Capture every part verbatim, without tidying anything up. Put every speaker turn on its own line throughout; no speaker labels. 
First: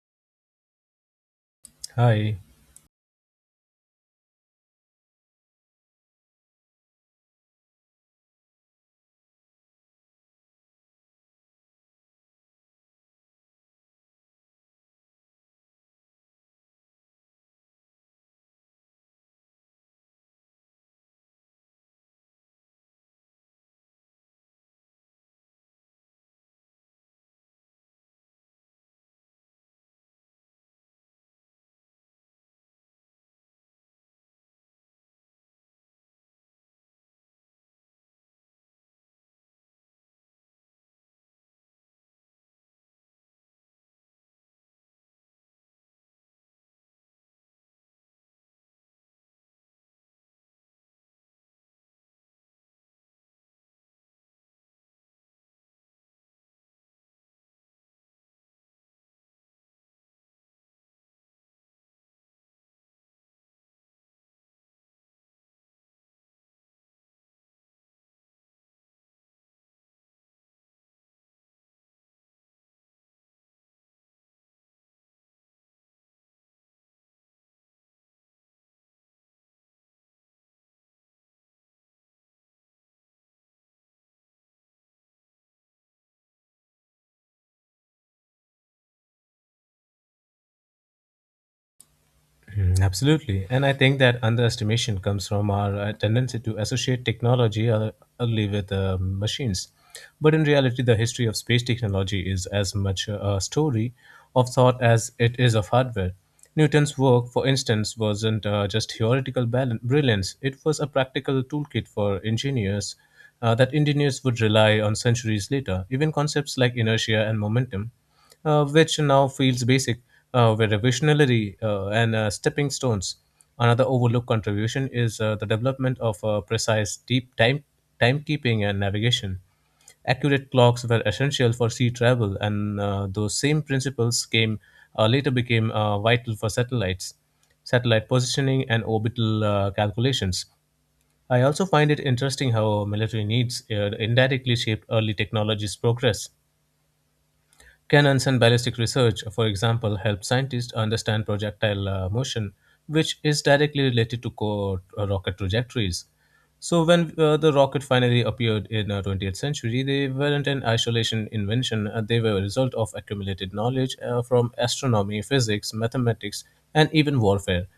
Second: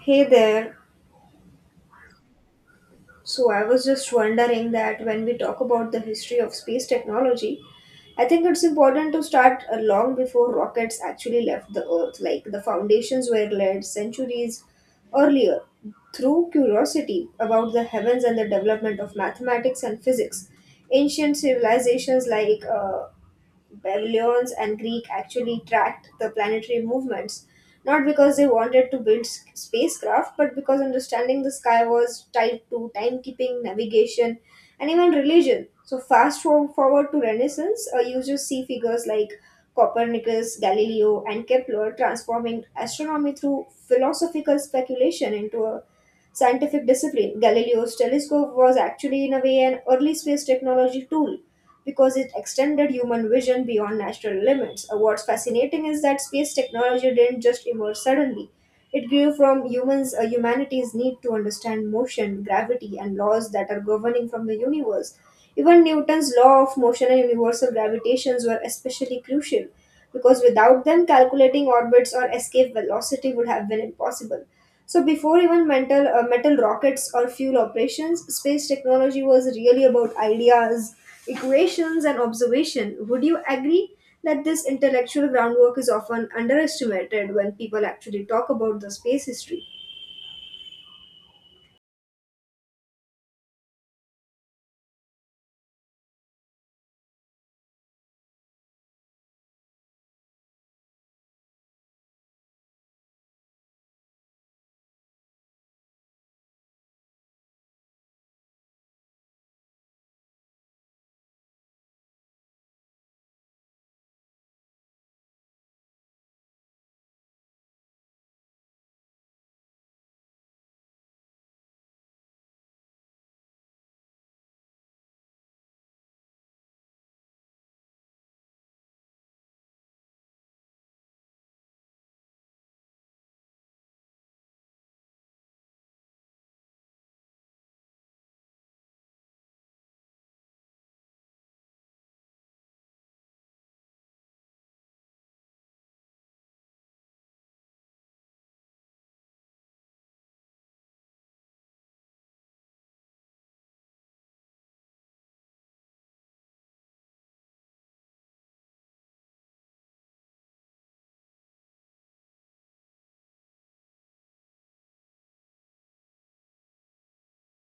Hey there.
Hi.
So I was just wondering that when we talk about the history of space technology, I think it's important to start uh, long before rockets actually left the Earth. Like the foundations were laid centuries earlier through curiosity about the heavens and the development of mathematics and physics. Ancient civilizations like uh, Babylonians and Greek actually tracked the planetary movements, not because they wanted to build s- spacecraft, but because understanding the sky was tied to timekeeping, navigation, and even religion. So fast for- forward to Renaissance, uh, you just see figures like Copernicus, Galileo, and Kepler transforming astronomy through philosophical speculation into a scientific discipline. Galileo's telescope was actually, in a way, an early space technology tool because it extended human vision beyond natural limits. Uh, What's fascinating is that space technology didn't just emerge suddenly. It grew from humans, uh, humanity's need to understand motion, gravity, and laws that are governing from the universe. Even Newton's law of motion and universal gravitations were especially crucial because without them, calculating orbits or escape velocity would have been impossible. So before even mental, uh, metal rockets or fuel operations, space technology was really about ideas, equations, and observation. Would you agree that this intellectual groundwork is often underestimated when people actually talk about the space history?
Mm, absolutely. And I think that underestimation comes from our uh, tendency to associate technology uh, only with uh, machines. But in reality, the history of space technology is as much a story of thought as it is of hardware. Newton's work, for instance, wasn't uh, just theoretical bal- brilliance. It was a practical toolkit for engineers uh, that engineers would rely on centuries later. Even concepts like inertia and momentum uh, which now feels basic, uh, with revisionary uh, and uh, stepping stones. Another overlooked contribution is uh, the development of uh, precise deep time timekeeping and navigation. Accurate clocks were essential for sea travel, and uh, those same principles came uh, later became uh, vital for satellites, satellite positioning, and orbital uh, calculations. I also find it interesting how military needs uh, indirectly shaped early technology's progress. Cannons and ballistic research, for example, help scientists understand projectile uh, motion, which is directly related to co- uh, rocket trajectories. So, when uh, the rocket finally appeared in the twentieth century, they weren't an isolation invention. uh, they were a result of accumulated knowledge uh, from astronomy, physics, mathematics, and even warfare.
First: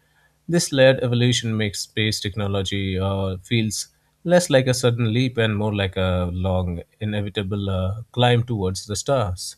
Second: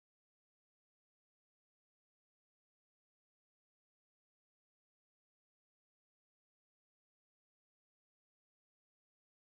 This layered evolution makes space technology uh, feels less like a sudden leap and more like a long, inevitable uh, climb towards the stars.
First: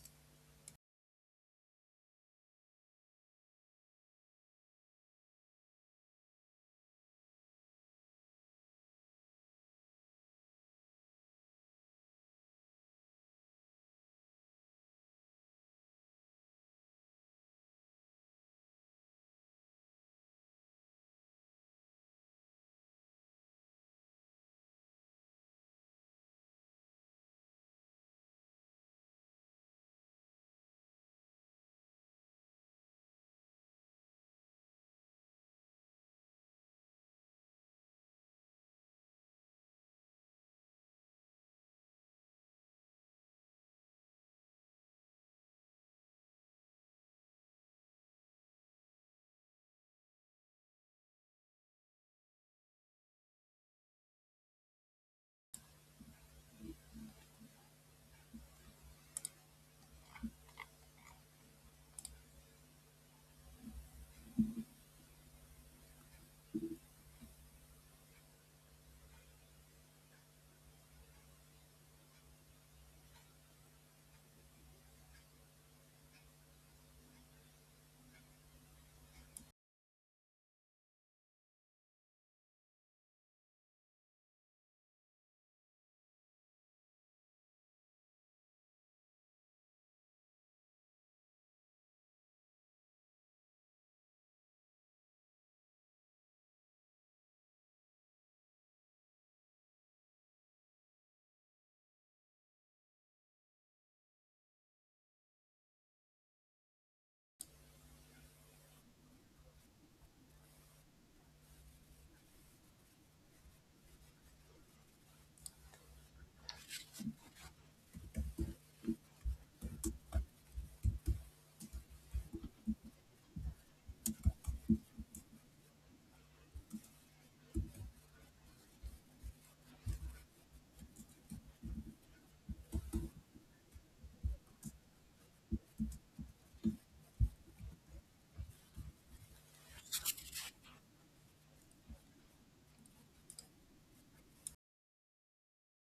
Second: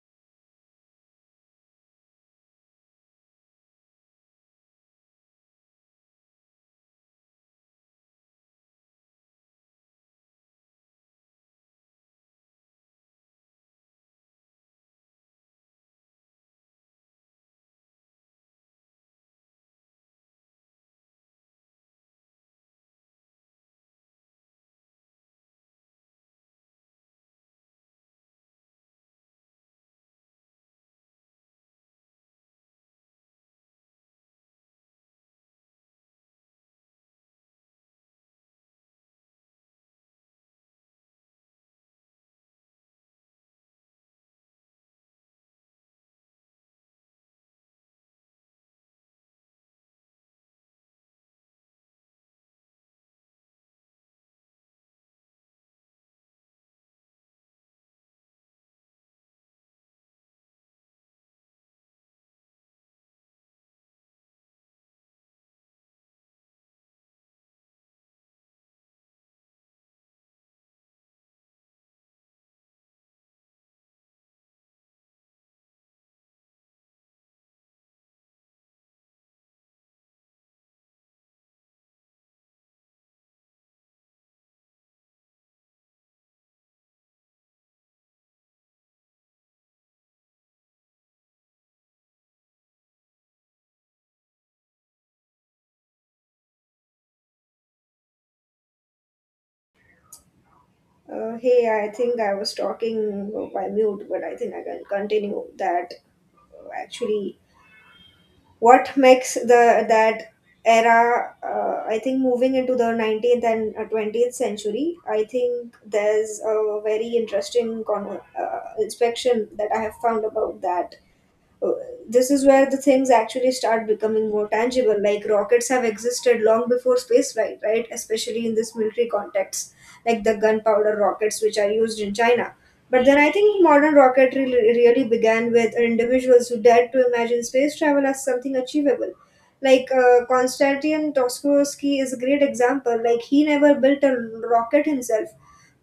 Uh, hey, I think I was talking by mute, but I think I can continue that uh, actually what makes the that era, uh, I think moving into the nineteenth and uh, twentieth century. I think there's a very interesting con- uh, inspection that I have found about that. uh, This is where the things actually start becoming more tangible. Like rockets have existed long before space flight, right? Especially in this military context, like the gunpowder rockets which are used in China. But then I think modern rocketry re- really began with individuals who dared to imagine space travel as something achievable. Like uh, Konstantin Tokarsky is a great example. Like he never built a rocket himself,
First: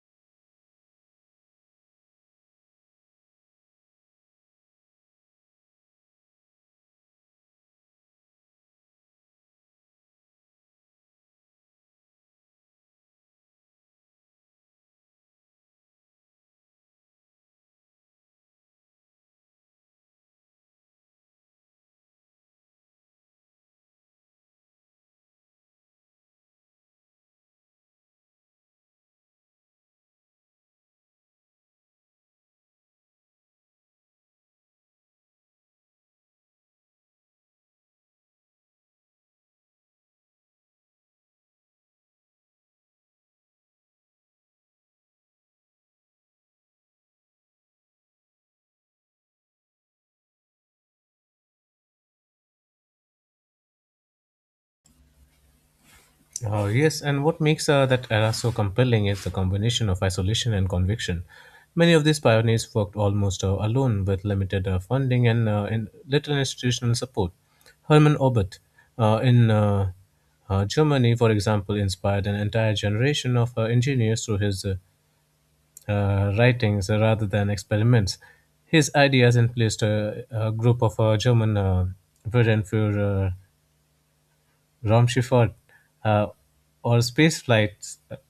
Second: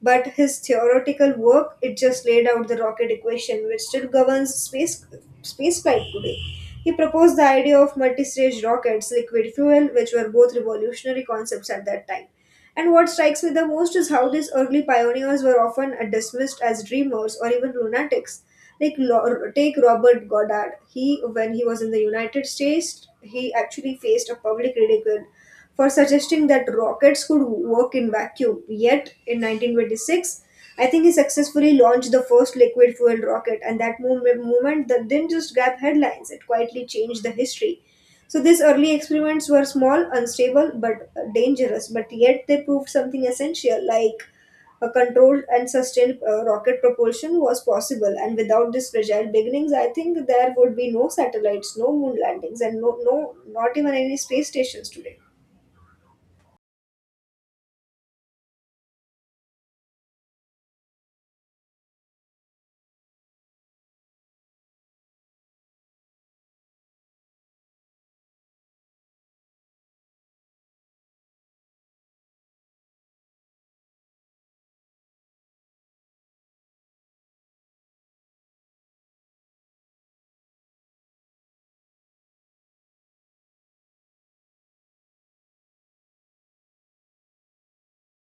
but his theoretical work, it just laid out the rocket equation which still governs space space flight today. He proposed the idea of multi-stage rockets, liquid fuel, which were both revolutionary concepts at that time. And what strikes me the most is how these early pioneers were often uh, dismissed as dreamers or even lunatics, like Lo- take Robert Goddard. He, when he was in the United States, he actually faced a public ridicule for suggesting that rockets could work in vacuum. Yet, in nineteen twenty-six, I think he successfully launched the first liquid fuel rocket, and that mov- movement, that didn't just grab headlines, it quietly changed the history. So, these early experiments were small, unstable, but uh, dangerous, but yet they proved something essential, like a controlled and sustained uh, rocket propulsion was possible. And without these fragile beginnings, I think there would be no satellites, no moon landings, and no, no, not even any space stations today.
Uh, yes, and what makes uh, that era so compelling is the combination of isolation and conviction. Many of these pioneers worked almost uh, alone, with limited uh, funding and, uh, in little institutional support. Hermann Oberth uh, in uh, uh, Germany, for example, inspired an entire generation of uh, engineers through his uh, uh, writings uh, rather than experiments. His ideas influenced a, a group of uh, German uh, Wellenführer Romshifford, uh, or Space Flight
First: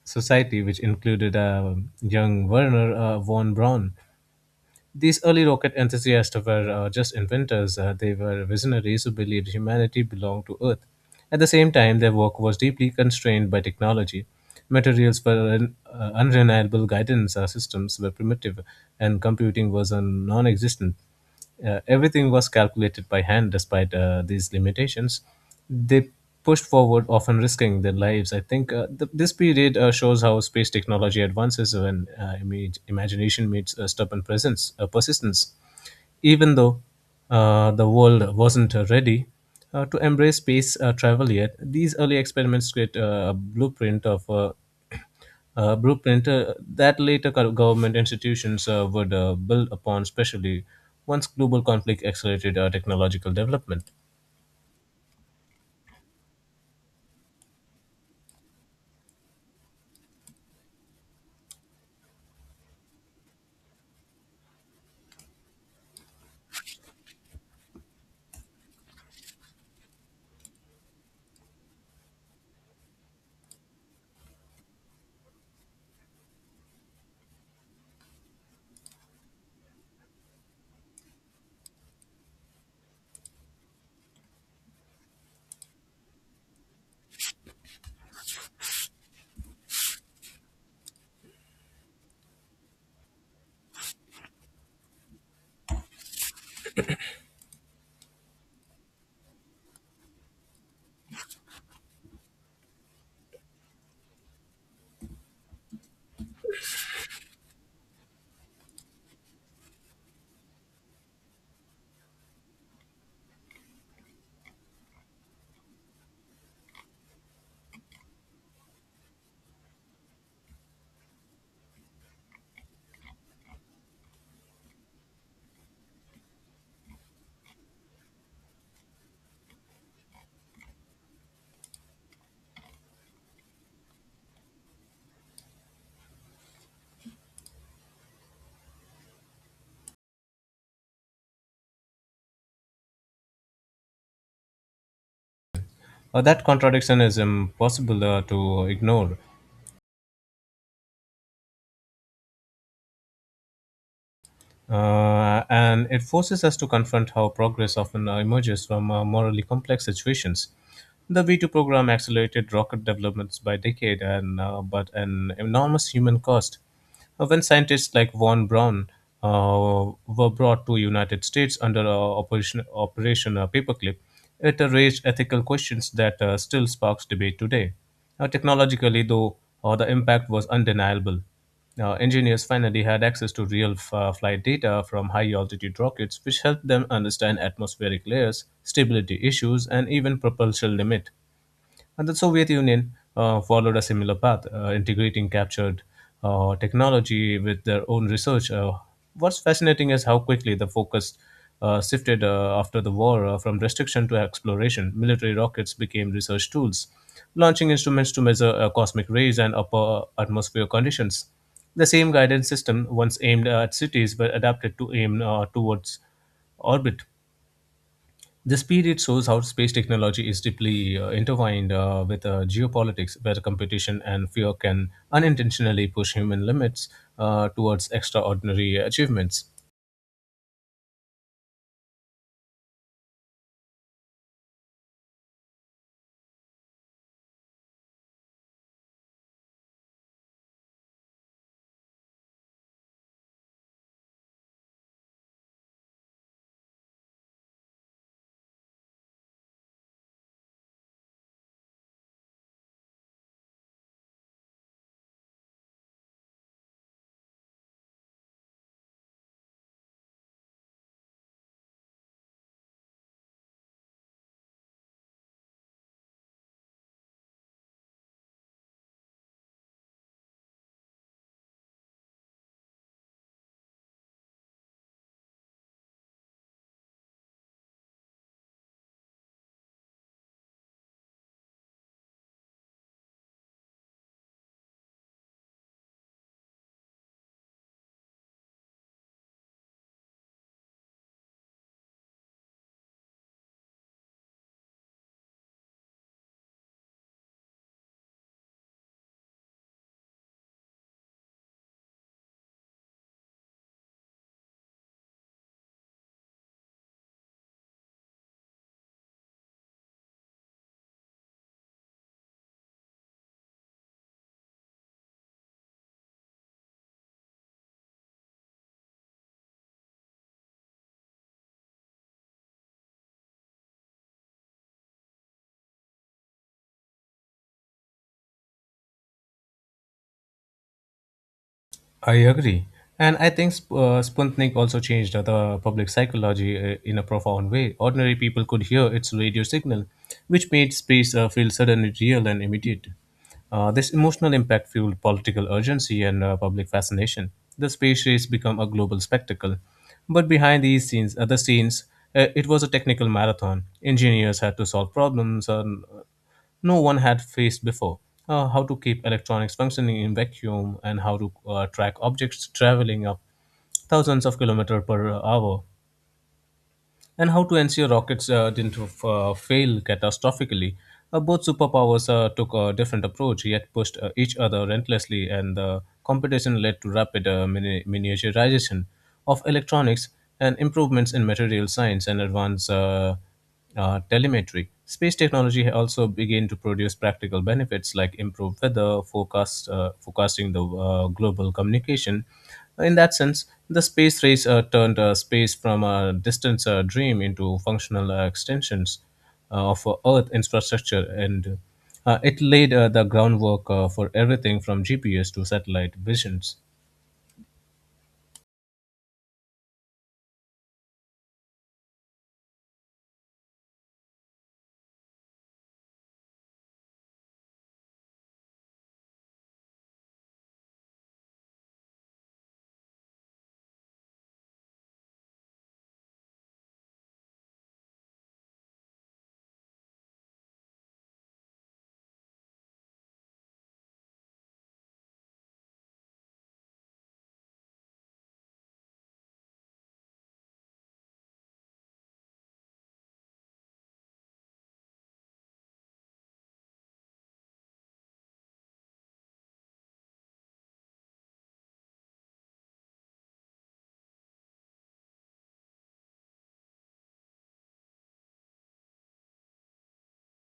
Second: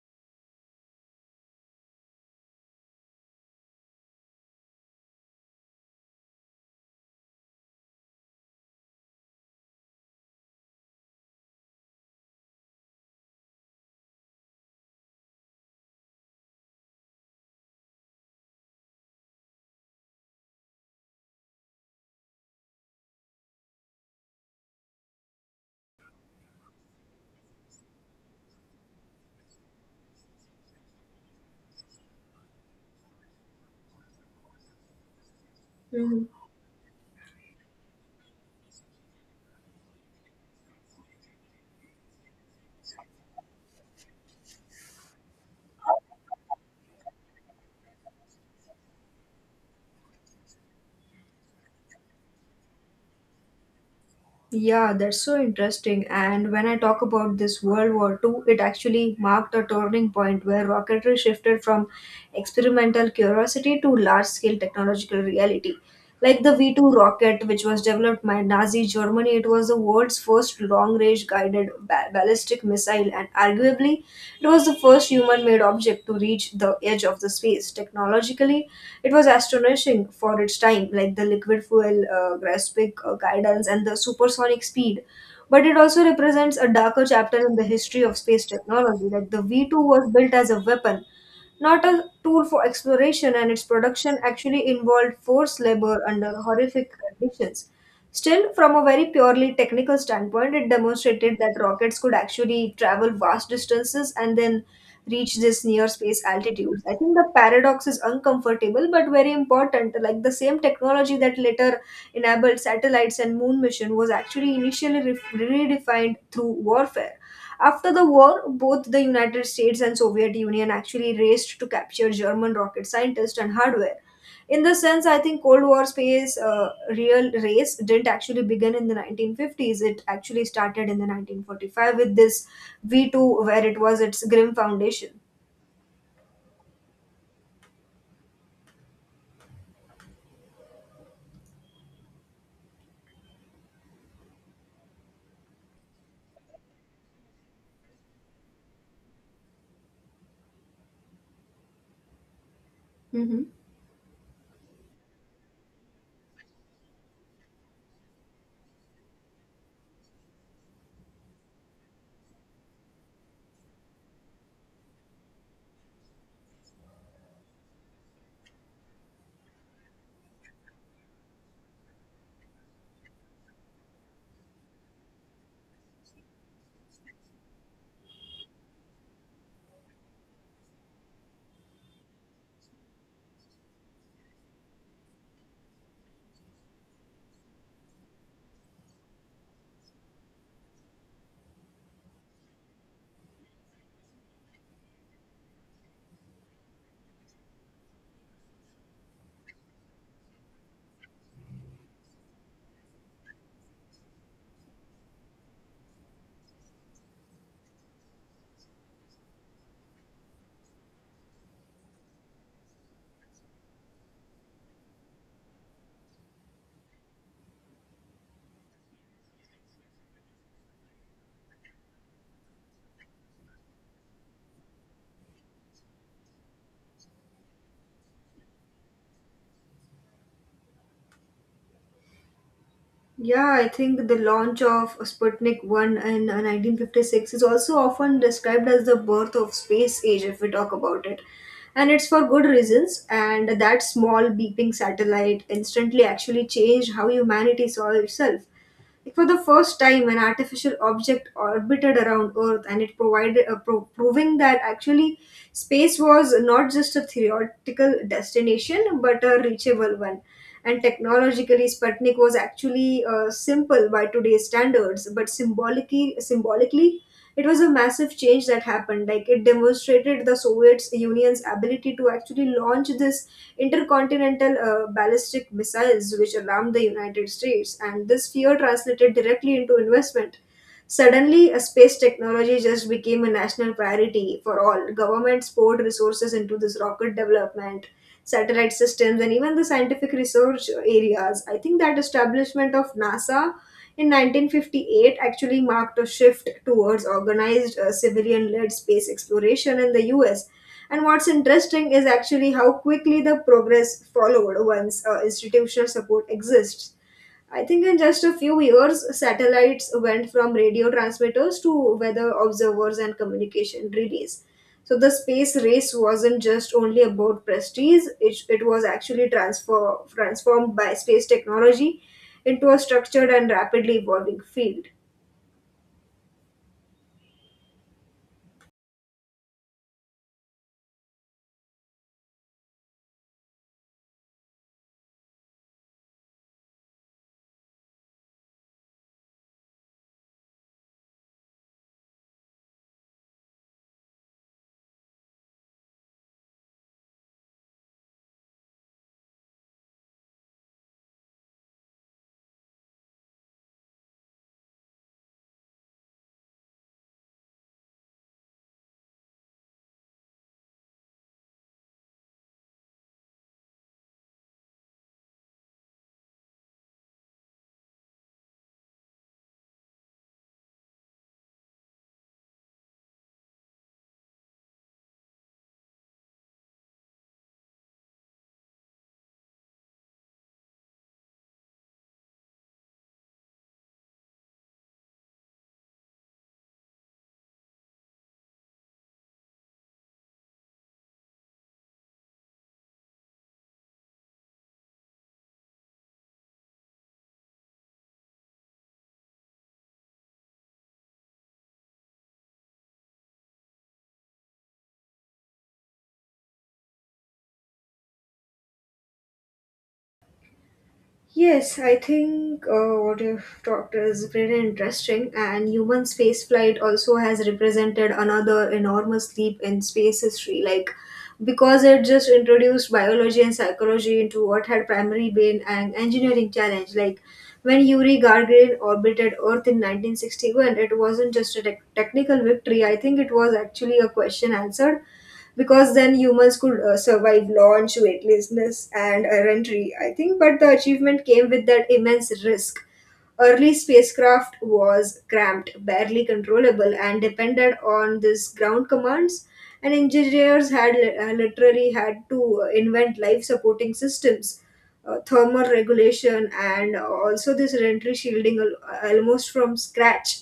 Society, which included uh, young Werner uh, von Braun. These early rocket enthusiasts were uh, just inventors, uh, they were visionaries who believed humanity belonged to Earth. At the same time, their work was deeply constrained by technology. Materials were un- uh, unreliable, guidance uh, systems were primitive, and computing was uh, non existent. Uh, everything was calculated by hand despite uh, these limitations. They pushed forward, often risking their lives. I think uh, th- this period uh, shows how space technology advances when uh, imag- imagination meets uh, stubborn presence, uh, persistence.
Mhm.
Even though uh, the world wasn't uh, ready uh, to embrace space uh, travel yet, these early experiments create uh, a blueprint of. Uh, uh, blueprint uh, that later co- government institutions uh, would uh, build upon, especially once global conflict accelerated uh, technological development.
Yeah, that's so interesting. And when I talk about this World War Two, it actually marked a turning point where rocketry shifted from experimental curiosity to large scale technological reality. Like the V two rocket, which was developed by Nazi Germany, it was the world's first long range guided ba- ballistic missile, and arguably, it was the first human made object to reach the edge of the space. Technologically, it was astonishing for its time, like the liquid fuel uh, graphic uh, guidance and the supersonic speed. But it also represents a darker chapter in the history of space technology. Like the V two was built as a weapon, not a tool for exploration, and its production actually involved forced labor under horrific conditions. Still, from a very purely technical standpoint, it demonstrated that rockets could actually travel vast distances and then reach this near space altitudes. I think the paradox is uncomfortable but very important. Like the same technology that later enabled satellites and moon mission was actually initially re- redefined through warfare. After the war, both the United States and Soviet Union actually raced to capture German rocket scientists and hardware. In this sense, I think Cold War space uh, real race didn't actually begin in the nineteen fifties. It actually started in the nineteen forty-five with this V two, where it was its grim foundation.
Uh, that contradiction is impossible uh, to ignore.
Hmm.
Uh, and it forces us to confront how progress often uh, emerges from uh, morally complex situations. The V two program accelerated rocket developments by decade, and uh, but an enormous human cost. Uh, When scientists like von Braun uh, were brought to United States under uh, Operation Operation uh, Paperclip, it uh, raised ethical questions that uh, still sparks debate today. Uh, technologically, though, uh, the impact was undeniable. Uh, engineers finally had access to real f- uh, flight data from high altitude rockets, which helped them understand atmospheric layers, stability issues, and even propulsion limit. And the Soviet Union uh, followed a similar path, uh, integrating captured uh, technology with their own research. Uh, what's fascinating is how quickly the focus uh, shifted uh, after the war uh, from restriction to exploration. Military rockets became research tools, launching instruments to measure uh, cosmic rays and upper atmosphere conditions. The same guidance system, once aimed at cities, were adapted to aim uh, towards orbit. The speed it shows how space technology is deeply uh, intertwined uh, with uh, geopolitics, where competition and fear can unintentionally push human limits uh, towards extraordinary achievements.
Yeah, I think the launch of Sputnik one in uh, nineteen fifty-six is also often described as the birth of space age if we talk about it. And it's for good reasons, and that small beeping satellite instantly actually changed how humanity saw itself. Like, for the first time, an artificial object orbited around Earth, and it provided, uh, pro- proving that actually space was not just a theoretical destination but a reachable one. And technologically, Sputnik was actually uh, simple by today's standards, but symbolically, symbolically, it was a massive change that happened. Like it demonstrated the Soviet Union's ability to actually launch this intercontinental uh, ballistic missiles, which alarmed the United States, and this fear translated directly into investment. Suddenly, a space technology just became a national priority for all. Governments poured resources into this rocket development, satellite systems, and even the scientific research areas. I think that establishment of NASA in nineteen fifty-eight actually marked a shift towards organized uh, civilian led space exploration in the U S. And what's interesting is actually how quickly the progress followed once uh, institutional support exists. I think in just a few years, satellites went from radio transmitters to weather observers and communication relays. So the space race wasn't just only about prestige, it, it was actually transfer, transformed by space technology into a structured and rapidly evolving field.
I agree. And I think sp- uh, Sputnik also changed uh, the public psychology uh, in a profound way. Ordinary people could hear its radio signal, which made space uh, feel suddenly real and immediate. Uh, this emotional impact fueled political urgency and uh, public fascination. The space race became a global spectacle. But behind these scenes, other scenes, uh, it was a technical marathon. Engineers had to solve problems, and no one had faced before. Uh, how to keep electronics functioning in vacuum, and how to uh, track objects traveling up thousands of kilometers per hour, and how to ensure rockets uh, didn't uh, fail catastrophically. Uh, both superpowers uh, took a different approach, yet pushed uh, each other relentlessly, and the competition led to rapid uh, mini- miniaturization of electronics, and improvements in material science and advanced uh, uh, telemetry. Space technology also began to produce practical benefits like improved weather forecast, uh, forecasting, the uh, global communication. In that sense, the space race uh, turned uh, space from a distant uh, dream into functional uh, extensions uh, of uh, Earth infrastructure, and uh, it laid uh, the groundwork uh, for everything from G P S to satellite visions.
Yes, I think uh, what you've talked is very interesting, and human spaceflight also has represented another enormous leap in space history. Like, because it just introduced biology and psychology into what had primarily been an engineering challenge. Like, when Yuri Gagarin orbited Earth in nineteen sixty-one, it wasn't just a tec- technical victory. I think it was actually a question answered because then humans could uh, survive launch, weightlessness, and errantry, I think. But the achievement came with that immense risk. Early spacecraft was cramped, barely controllable, and depended on these ground commands. And engineers had li- uh, literally had to uh, invent life supporting systems, uh, thermal regulation, and also this entry shielding al- uh, almost from scratch.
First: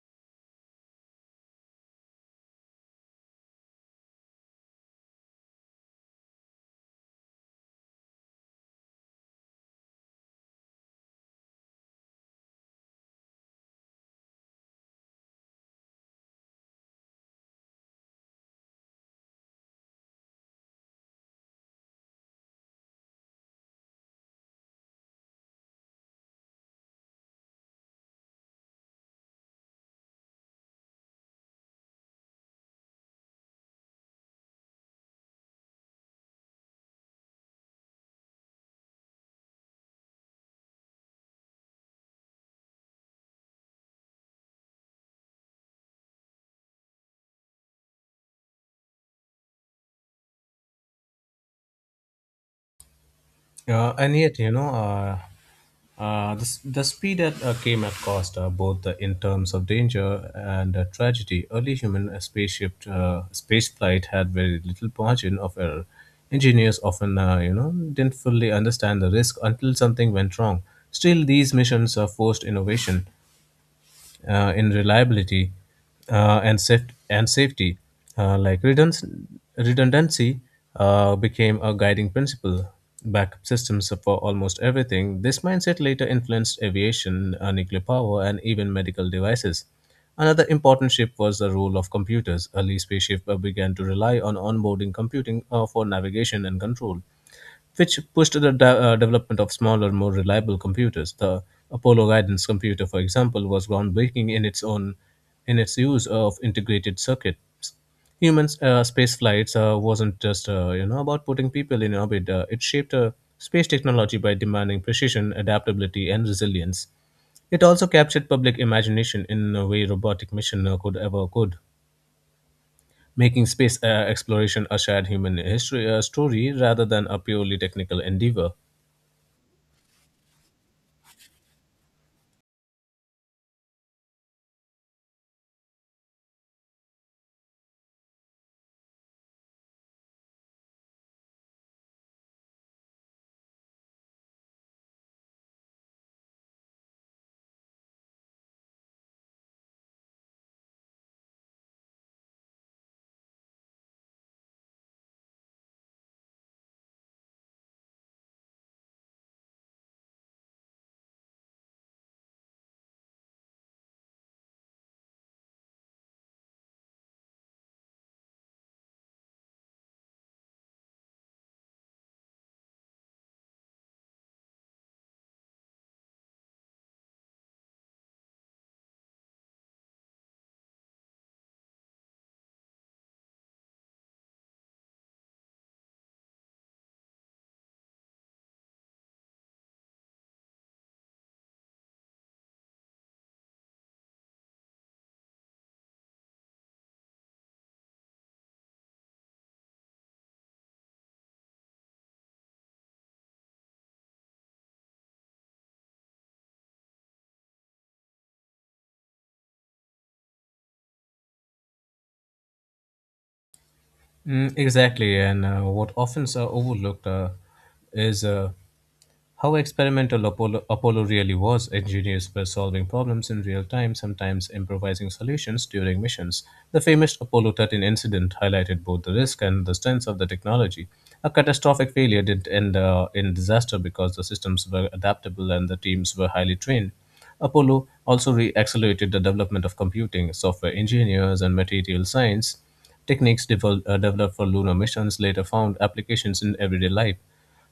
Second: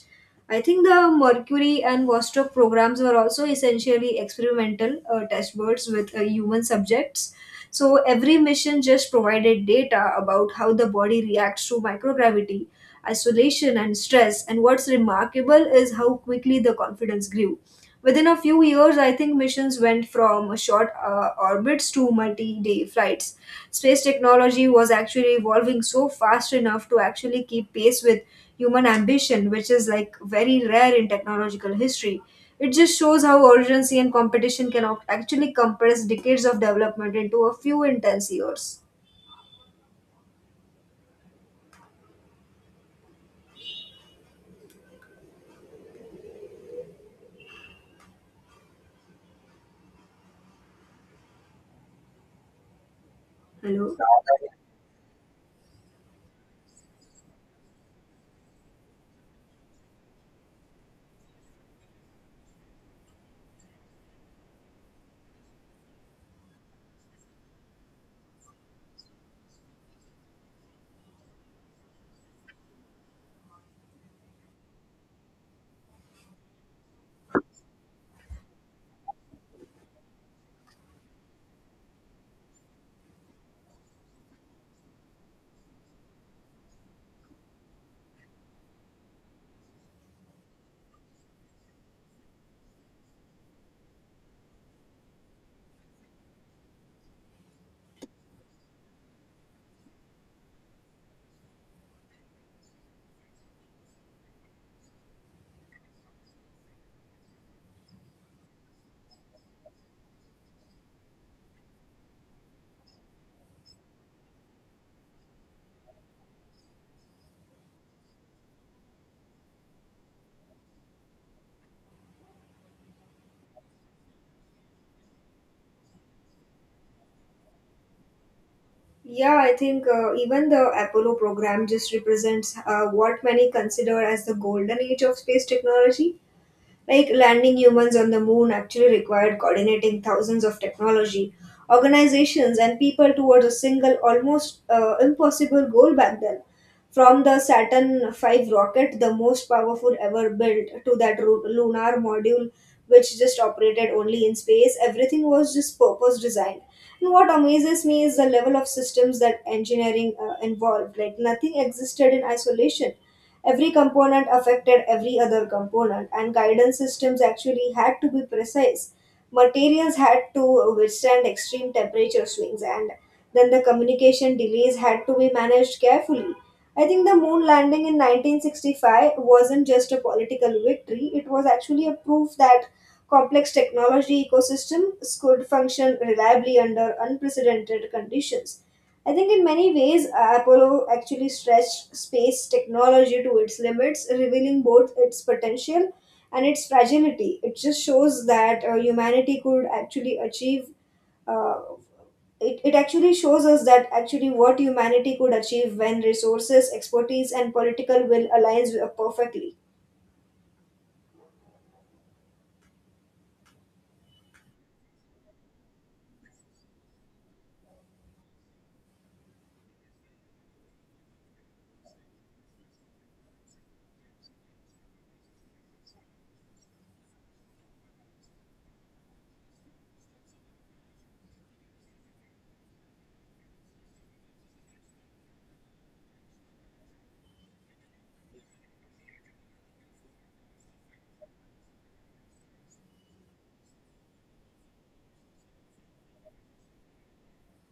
I think the Mercury and Vostok programs were also essentially experimental uh, test birds with uh, human subjects. So every mission just provided data about how the body reacts to microgravity, isolation, and stress. And what's remarkable is how quickly the confidence grew. Within a few years, I think missions went from short uh, orbits to multi day flights. Space technology was actually evolving so fast enough to actually keep pace with human ambition, which is like very rare in technological history. It just shows how urgency and competition can ac- actually compress decades of development into a few intense years.
Uh,
Hello.
and yet, you know, uh, uh, the, s- the speed at uh, came at cost, uh, both uh, in terms of danger and uh, tragedy. Early human uh, spaceship uh, space flight had very little margin of error. Engineers often, uh, you know, didn't fully understand the risk until something went wrong. Still, these missions uh, forced innovation uh, in reliability uh, and saf- and safety. Uh, like redundancy, redundancy uh, became a guiding principle. Backup systems for almost everything. This mindset later influenced aviation, uh, nuclear power, and even medical devices. Another important shift was the role of computers. Early spaceship uh, began to rely on onboarding computing uh, for navigation and control, which pushed the de- uh, development of smaller, more reliable computers. The Apollo guidance computer, for example, was groundbreaking in its own in its use of integrated circuits. Humans uh, space flights uh, wasn't just uh, you know about putting people in orbit. Uh, it shaped uh, space technology by demanding precision, adaptability, and resilience. It also captured public imagination in a way robotic mission uh, could ever could, making space uh, exploration a shared human history uh, story rather than a purely technical endeavor.
Yeah, I think uh, even the Apollo program just represents uh, what many consider as the golden age of space technology. Like landing humans on the moon actually required coordinating thousands of technology, organizations, and people towards a single, almost uh, impossible goal back then. From the Saturn V rocket, the most powerful ever built, to that ru- lunar module, which just operated only in space, everything was just purpose designed. And what amazes me is the level of systems that engineering uh, involved. Like nothing existed in isolation. Every component affected every other component, and guidance systems actually had to be precise. Materials had to withstand extreme temperature swings, and then the communication delays had to be managed carefully. I think the moon landing in nineteen sixty-five wasn't just a political victory, it was actually a proof that complex technology ecosystems could function reliably under unprecedented conditions. I think in many ways, Apollo actually stretched space technology to its limits, revealing both its potential and its fragility. It just shows that uh, humanity could actually achieve. Uh, it, it actually shows us that actually what humanity could achieve when resources, expertise, and political will aligns uh, perfectly.
Mm, exactly, and uh, what often is uh, overlooked uh, is uh, how experimental Apollo, Apollo really was. Engineers were solving problems in real time, sometimes improvising solutions during missions. The famous Apollo thirteen incident highlighted both the risk and the strengths of the technology. A catastrophic failure didn't end uh, in disaster because the systems were adaptable and the teams were highly trained. Apollo also re accelerated the development of computing, software engineers, and material science. Techniques devol- uh, developed for lunar missions later found applications in everyday life.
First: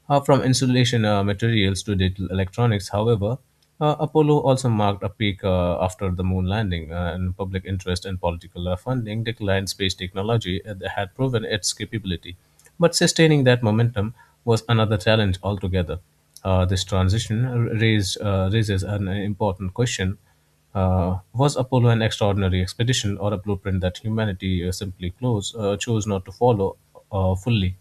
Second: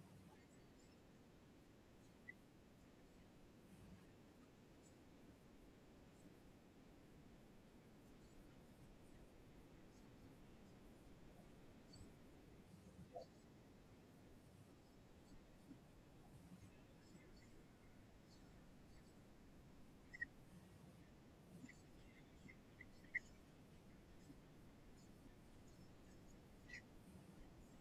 Uh, from insulation uh, materials to digital electronics. However, uh, Apollo also marked a peak uh, after the moon landing, uh, and public interest and political uh, funding declined. Space technology uh, that had proven its capability. But sustaining that momentum was another challenge altogether. Uh, this transition raised, uh, raises an important question. Uh, was Apollo an extraordinary expedition or a blueprint that humanity uh, simply close, uh, chose not to follow uh, fully?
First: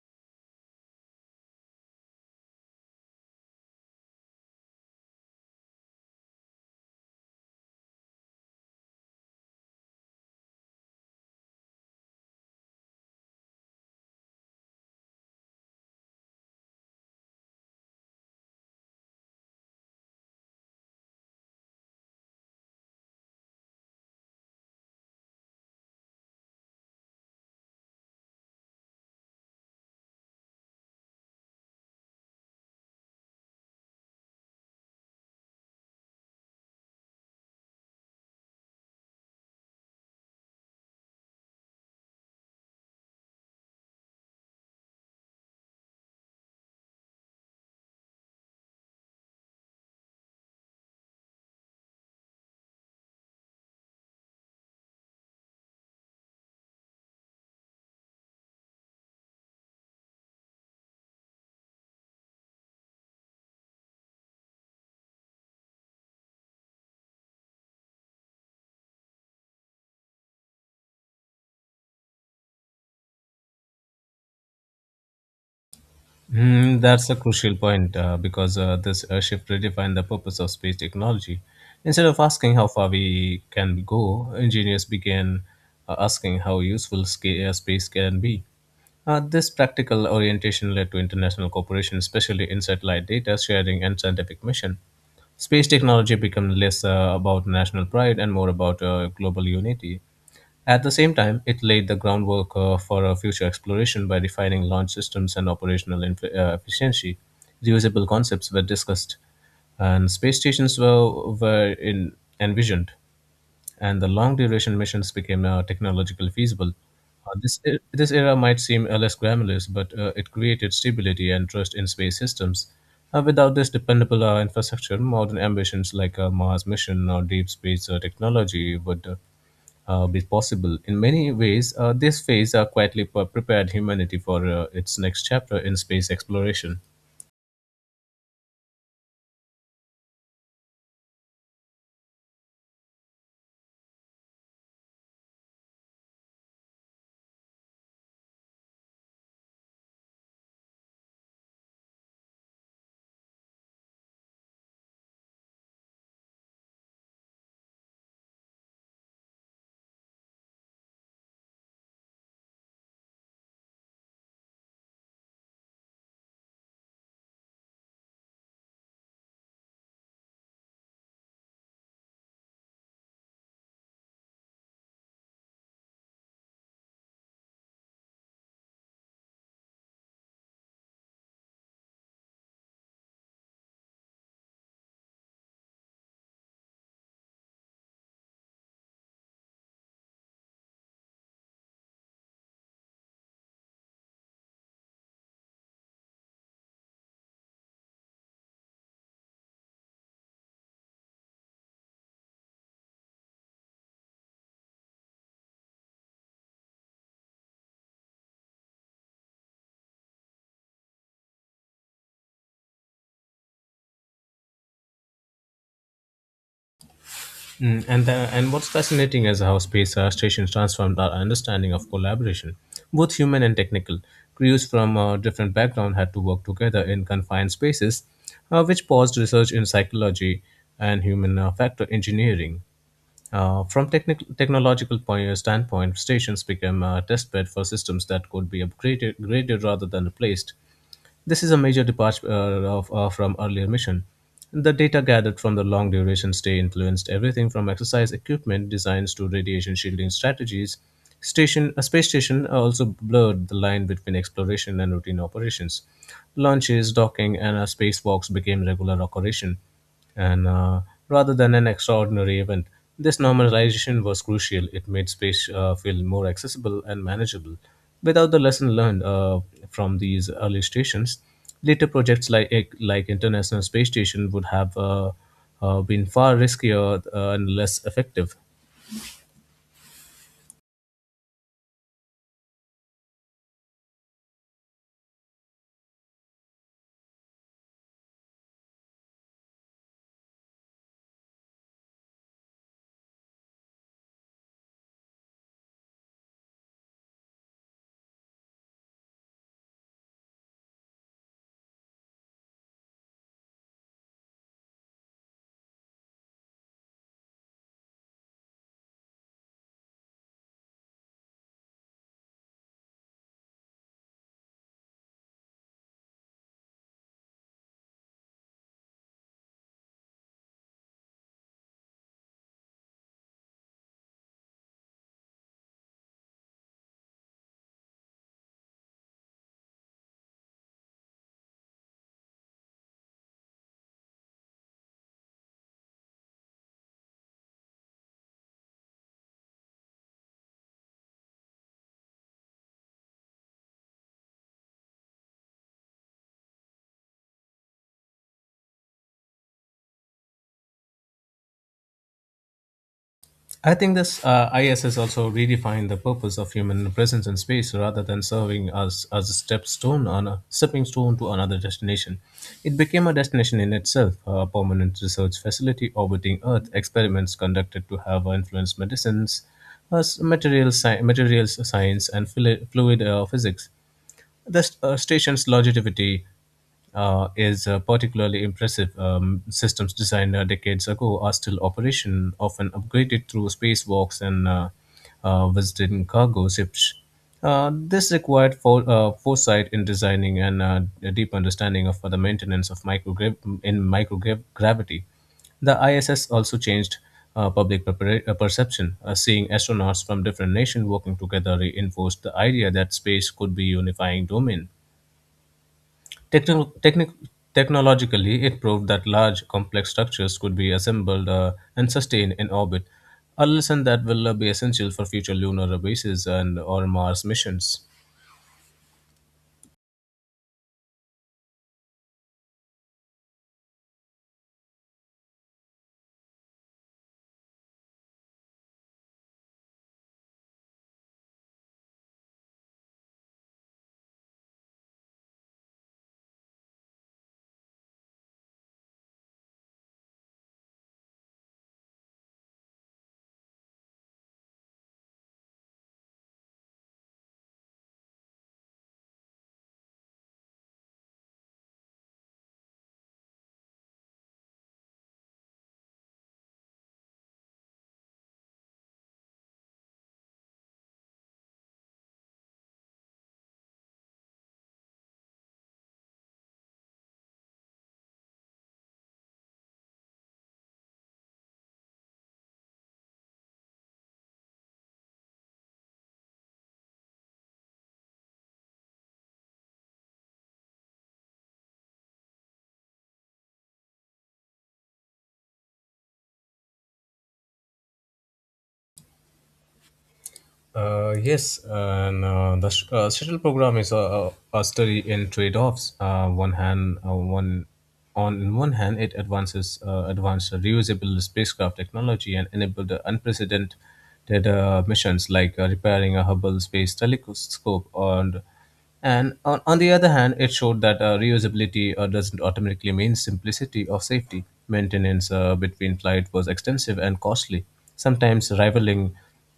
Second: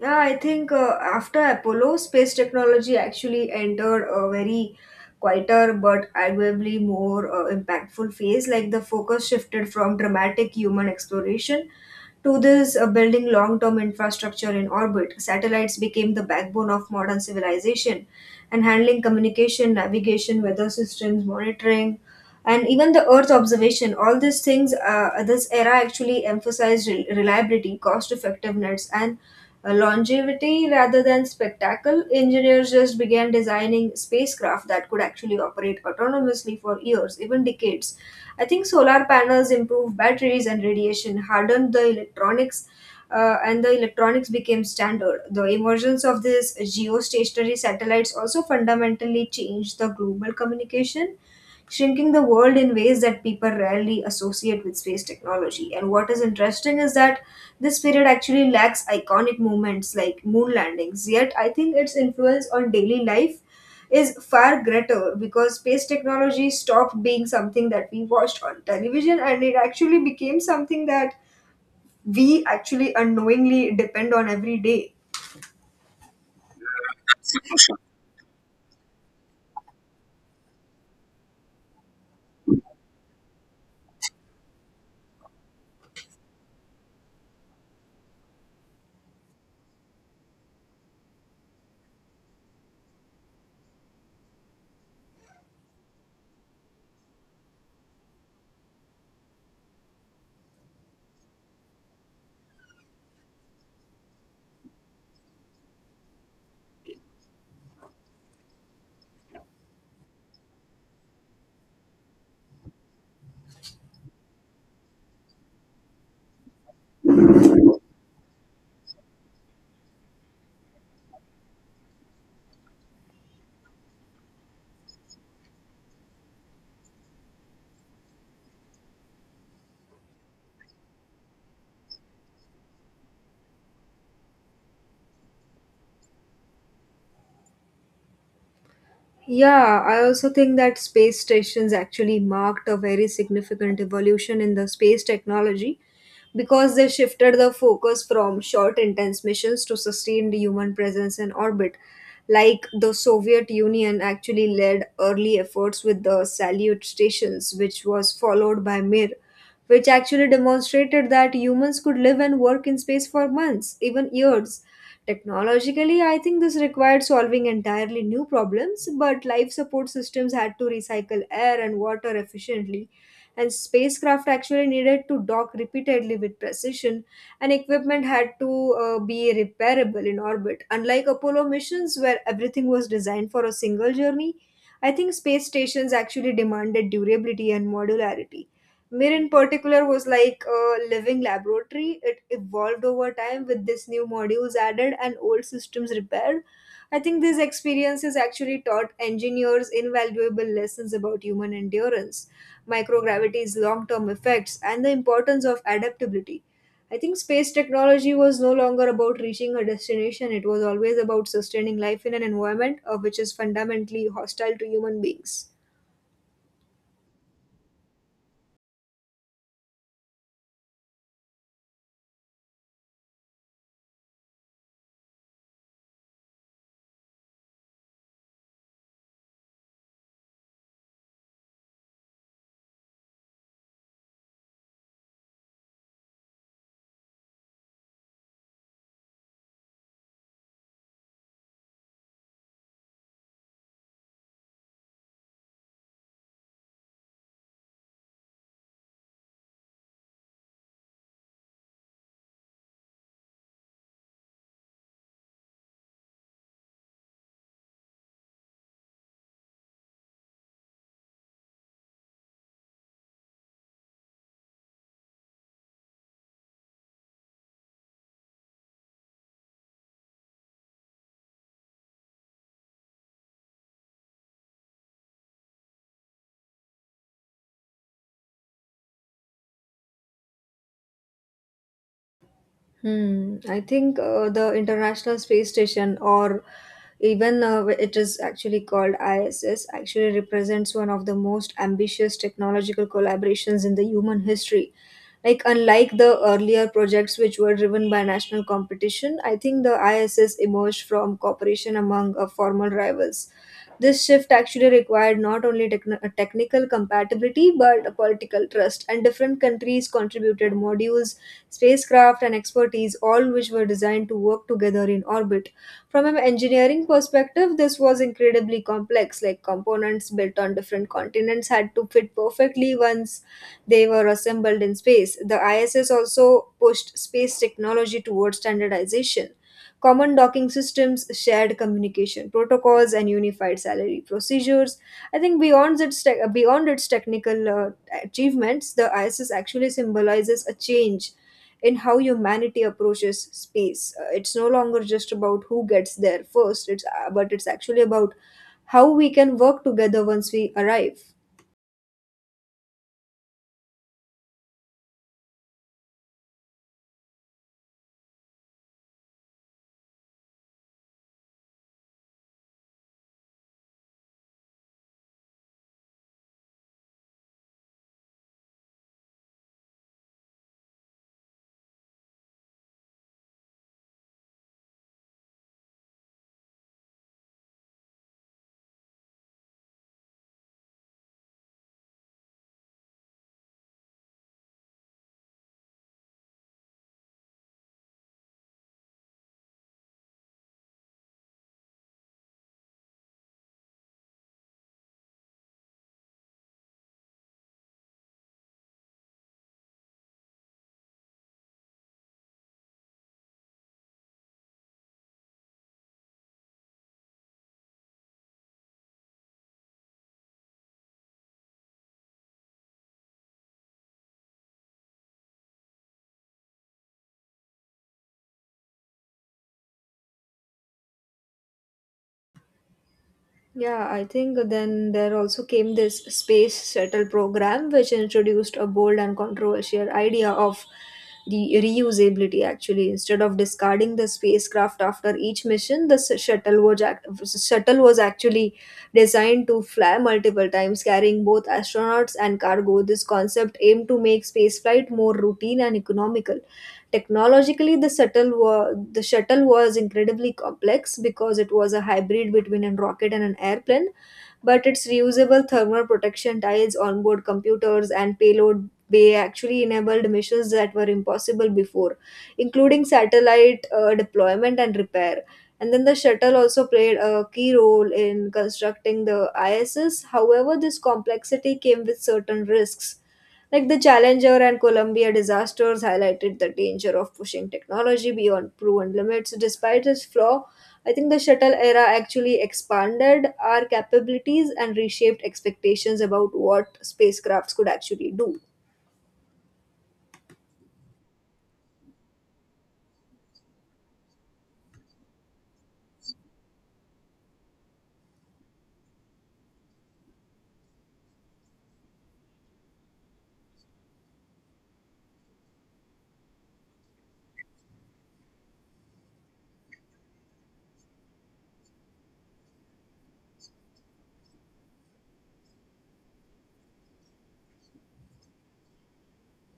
Yeah, I think uh, after Apollo, space technology actually entered a very quieter but arguably more uh, impactful phase. Like the focus shifted from dramatic human exploration to this uh, building long term infrastructure in orbit. Satellites became the backbone of modern civilization and handling communication, navigation, weather systems, monitoring. And even the Earth observation, all these things, uh, this era actually emphasized rel- reliability, cost effectiveness, and uh, longevity rather than spectacle. Engineers just began designing spacecraft that could actually operate autonomously for years, even decades. I think solar panels improved batteries and radiation hardened the electronics. Uh, and the electronics became standard. The emergence of these geostationary satellites also fundamentally changed the global communication, shrinking the world in ways that people rarely associate with space technology. And what is interesting is that this period actually lacks iconic moments like moon landings, yet, I think its influence on daily life is far greater because space technology stopped being something that we watched on television and it actually became something that we actually unknowingly depend on every day.
Hmm, that's a crucial point uh, because uh, this uh, shift redefined the purpose of space technology. Instead of asking how far we can go, engineers began uh, asking how useful sca- uh, space can be. Uh, this practical orientation led to international cooperation, especially in satellite data sharing and scientific mission. Space technology becomes less uh, about national pride and more about uh, global unity. At the same time, it laid the groundwork uh, for a future exploration by refining launch systems and operational inf- uh, efficiency. Reusable concepts were discussed, and space stations were, were in, envisioned, and the long duration missions became uh, technologically feasible. Uh, this, e- this era might seem uh, less glamorous, but uh, it created stability and trust in space systems. Uh, without this dependable uh, infrastructure, modern ambitions like a Mars mission or deep space uh, technology would uh, uh, be possible. In many ways, uh, this phase uh, quietly pre- prepared humanity for uh, its next chapter in space exploration.
Yeah, I also think that space stations actually marked a very significant evolution in the space technology because they shifted the focus from short, intense missions to sustained human presence in orbit. Like the Soviet Union actually led early efforts with the Salyut stations, which was followed by Mir, which actually demonstrated that humans could live and work in space for months, even years. Technologically, I think this required solving entirely new problems, but life support systems had to recycle air and water efficiently, and spacecraft actually needed to dock repeatedly with precision, and equipment had to uh, be repairable in orbit. Unlike Apollo missions, where everything was designed for a single journey, I think space stations actually demanded durability and modularity. Mir in particular was like a living laboratory. It evolved over time with this new modules added and old systems repaired. I think these experiences actually taught engineers invaluable lessons about human endurance, microgravity's long term effects, and the importance of adaptability. I think space technology was no longer about reaching a destination, it was always about sustaining life in an environment uh, which is fundamentally hostile to human beings.
Mm, and the, and what's fascinating is how space uh, stations transformed our understanding of collaboration, both human and technical. Crews from uh, different backgrounds had to work together in confined spaces, uh, which paused research in psychology and human uh, factor engineering. Uh, from technic- technological point, uh, standpoint, stations became a testbed for systems that could be upgraded graded rather than replaced. This is a major departure uh, of, uh, from earlier mission. The data gathered from the long duration stay influenced everything from exercise equipment designs to radiation shielding strategies. Station, a space station uh, also blurred the line between exploration and routine operations. Launches, docking, and uh, spacewalks became regular occurrence, and uh, rather than an extraordinary event. This normalization was crucial. It made space uh, feel more accessible and manageable. Without the lesson learned uh, from these early stations, later projects like eh, like International Space Station would have uh, uh, been far riskier uh, and less effective.
Hmm. I think uh, the International Space Station, or even uh, it is actually called I S S, actually represents one of the most ambitious technological collaborations in the human history. Like, unlike the earlier projects which were driven by national competition, I think the I S S emerged from cooperation among uh, formal rivals. This shift actually required not only techn- uh, technical compatibility but a political trust, and different countries contributed modules, spacecraft, and expertise, all which were designed to work together in orbit. From an engineering perspective, this was incredibly complex, like components built on different continents had to fit perfectly once they were assembled in space. The I S S also pushed space technology towards standardization, common docking systems, shared communication protocols, and unified salary procedures. I think beyond its tech beyond its technical uh, achievements, the I S S actually symbolizes a change in how humanity approaches space. Uh, it's no longer just about who gets there first. It's uh, but it's actually about how we can work together once we arrive.
I think this uh, I S S also redefined the purpose of human presence in space, rather than serving as, as a step on a stepping stone to another destination. It became a destination in itself, a permanent research facility orbiting Earth. Experiments conducted to have influenced medicines, as material, sci- materials science, and fluid, fluid uh, physics. The st- uh, station's longevity uh, is uh, particularly impressive. Um, systems designed uh, decades ago are still operation, often upgraded through spacewalks and uh, uh, visiting cargo ships. Uh, this required for, uh, foresight in designing, and uh, a deep understanding of uh, the maintenance of microgra- in microgravity. The I S S also changed uh, public prepara- uh, perception. Uh, seeing astronauts from different nations working together reinforced the idea that space could be a unifying domain. Techno- technic- Technologically, it proved that large, complex structures could be assembled uh, and sustained in orbit, a lesson that will uh, be essential for future lunar bases and or Mars missions.
Yeah, I think then there also came this space shuttle program, which introduced a bold and controversial idea of the reusability. Actually, instead of discarding the spacecraft after each mission, the s- shuttle was act- shuttle was actually designed to fly multiple times, carrying both astronauts and cargo. This concept aimed to make spaceflight more routine and economical. Technologically, the shuttle wa- the shuttle was incredibly complex because it was a hybrid between a rocket and an airplane, but its reusable thermal protection tiles, onboard computers, and payload bay actually enabled missions that were impossible before, including satellite uh, deployment and repair. And then the shuttle also played a key role in constructing the I S S. However, this complexity came with certain risks. Like the Challenger and Columbia disasters highlighted the danger of pushing technology beyond proven limits. Despite its flaw, I think the shuttle era actually expanded our capabilities and reshaped expectations about what spacecrafts could actually do.
Uh, yes, and uh, the sh- uh, shuttle program is a, a, a study in trade-offs. Uh, one hand, uh, one on in one hand, it advances uh, advanced reusable spacecraft technology and enabled unprecedented uh, missions, like uh, repairing a Hubble Space Telescope, and and on, on the other hand, it showed that uh, reusability uh, doesn't automatically mean simplicity or safety. Maintenance uh, between flight was extensive and costly, sometimes rivaling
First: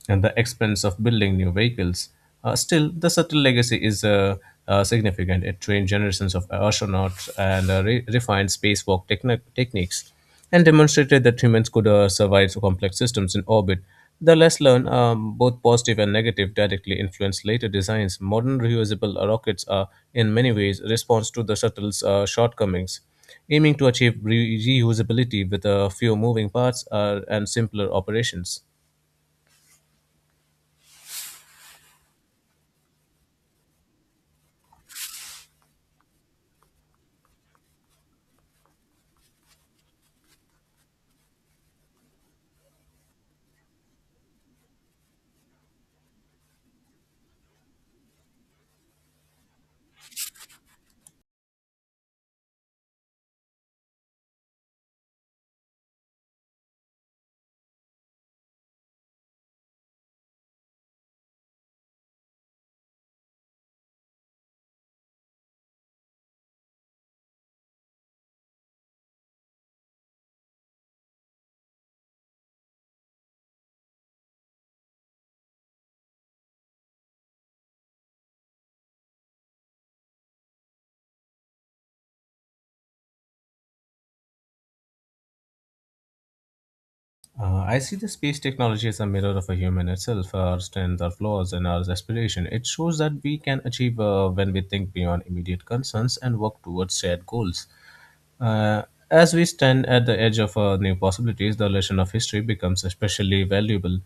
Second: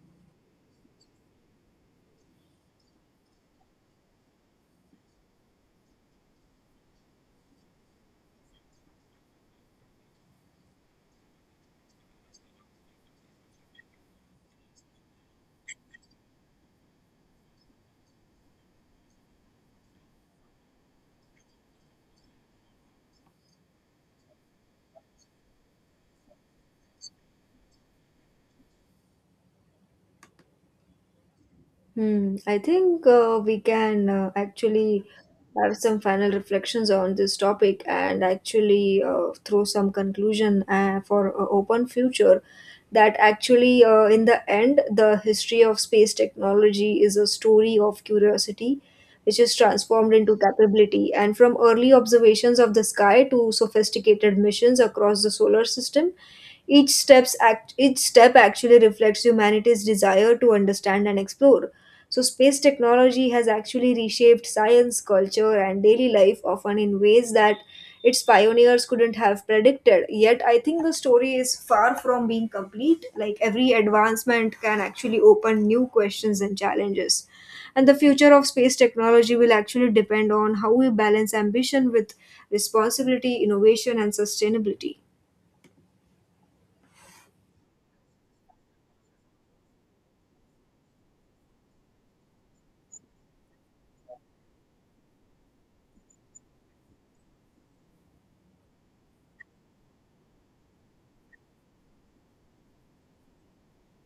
and the expense of building new vehicles. Uh, still, the subtle legacy is uh, uh, significant. It trained generations of astronauts and uh, re- refined spacewalk techni- techniques, and demonstrated that humans could uh, survive complex systems in orbit. The less learned, um, both positive and negative, directly influenced later designs. Modern reusable rockets are, in many ways, response to the shuttle's uh, shortcomings, aiming to achieve re- reusability with uh, fewer moving parts uh, and simpler operations.
Hmm. I think uh, we can uh, actually have some final reflections on this topic and actually uh, throw some conclusion uh, for uh, open future that actually uh, in the end the history of space technology is a story of curiosity which is transformed into capability and from early observations of the sky to sophisticated missions across the solar system each steps act each step actually reflects humanity's desire to understand and explore. So space technology has actually reshaped science, culture, and daily life often in ways that its pioneers couldn't have predicted. Yet I think the story is far from being complete. Like every advancement can actually open new questions and challenges. And the future of space technology will actually depend on how we balance ambition with responsibility, innovation, and sustainability.
Uh, I see the space technology as a mirror of a human itself, our strength, our flaws, and our aspiration. It shows that we can achieve uh, when we think beyond immediate concerns and work towards shared goals. Uh, as we stand at the edge of uh, new possibilities, the lesson of history becomes especially valuable.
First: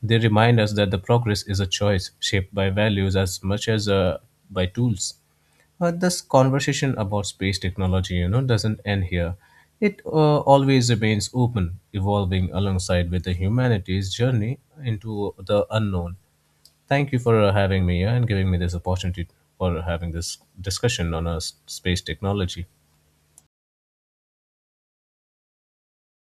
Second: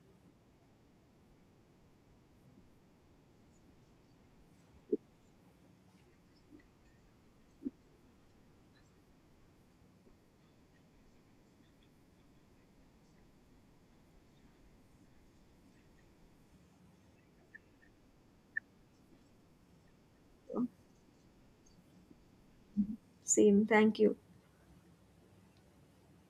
They remind us that the progress is a choice shaped by values as much as uh, by tools. Uh, this conversation about space technology, you know, doesn't end here. It uh, always remains open, evolving alongside with the humanity's journey into the unknown. Thank you for uh, having me here and giving me this opportunity for having this discussion on uh, s- space technology.
Same, thank you.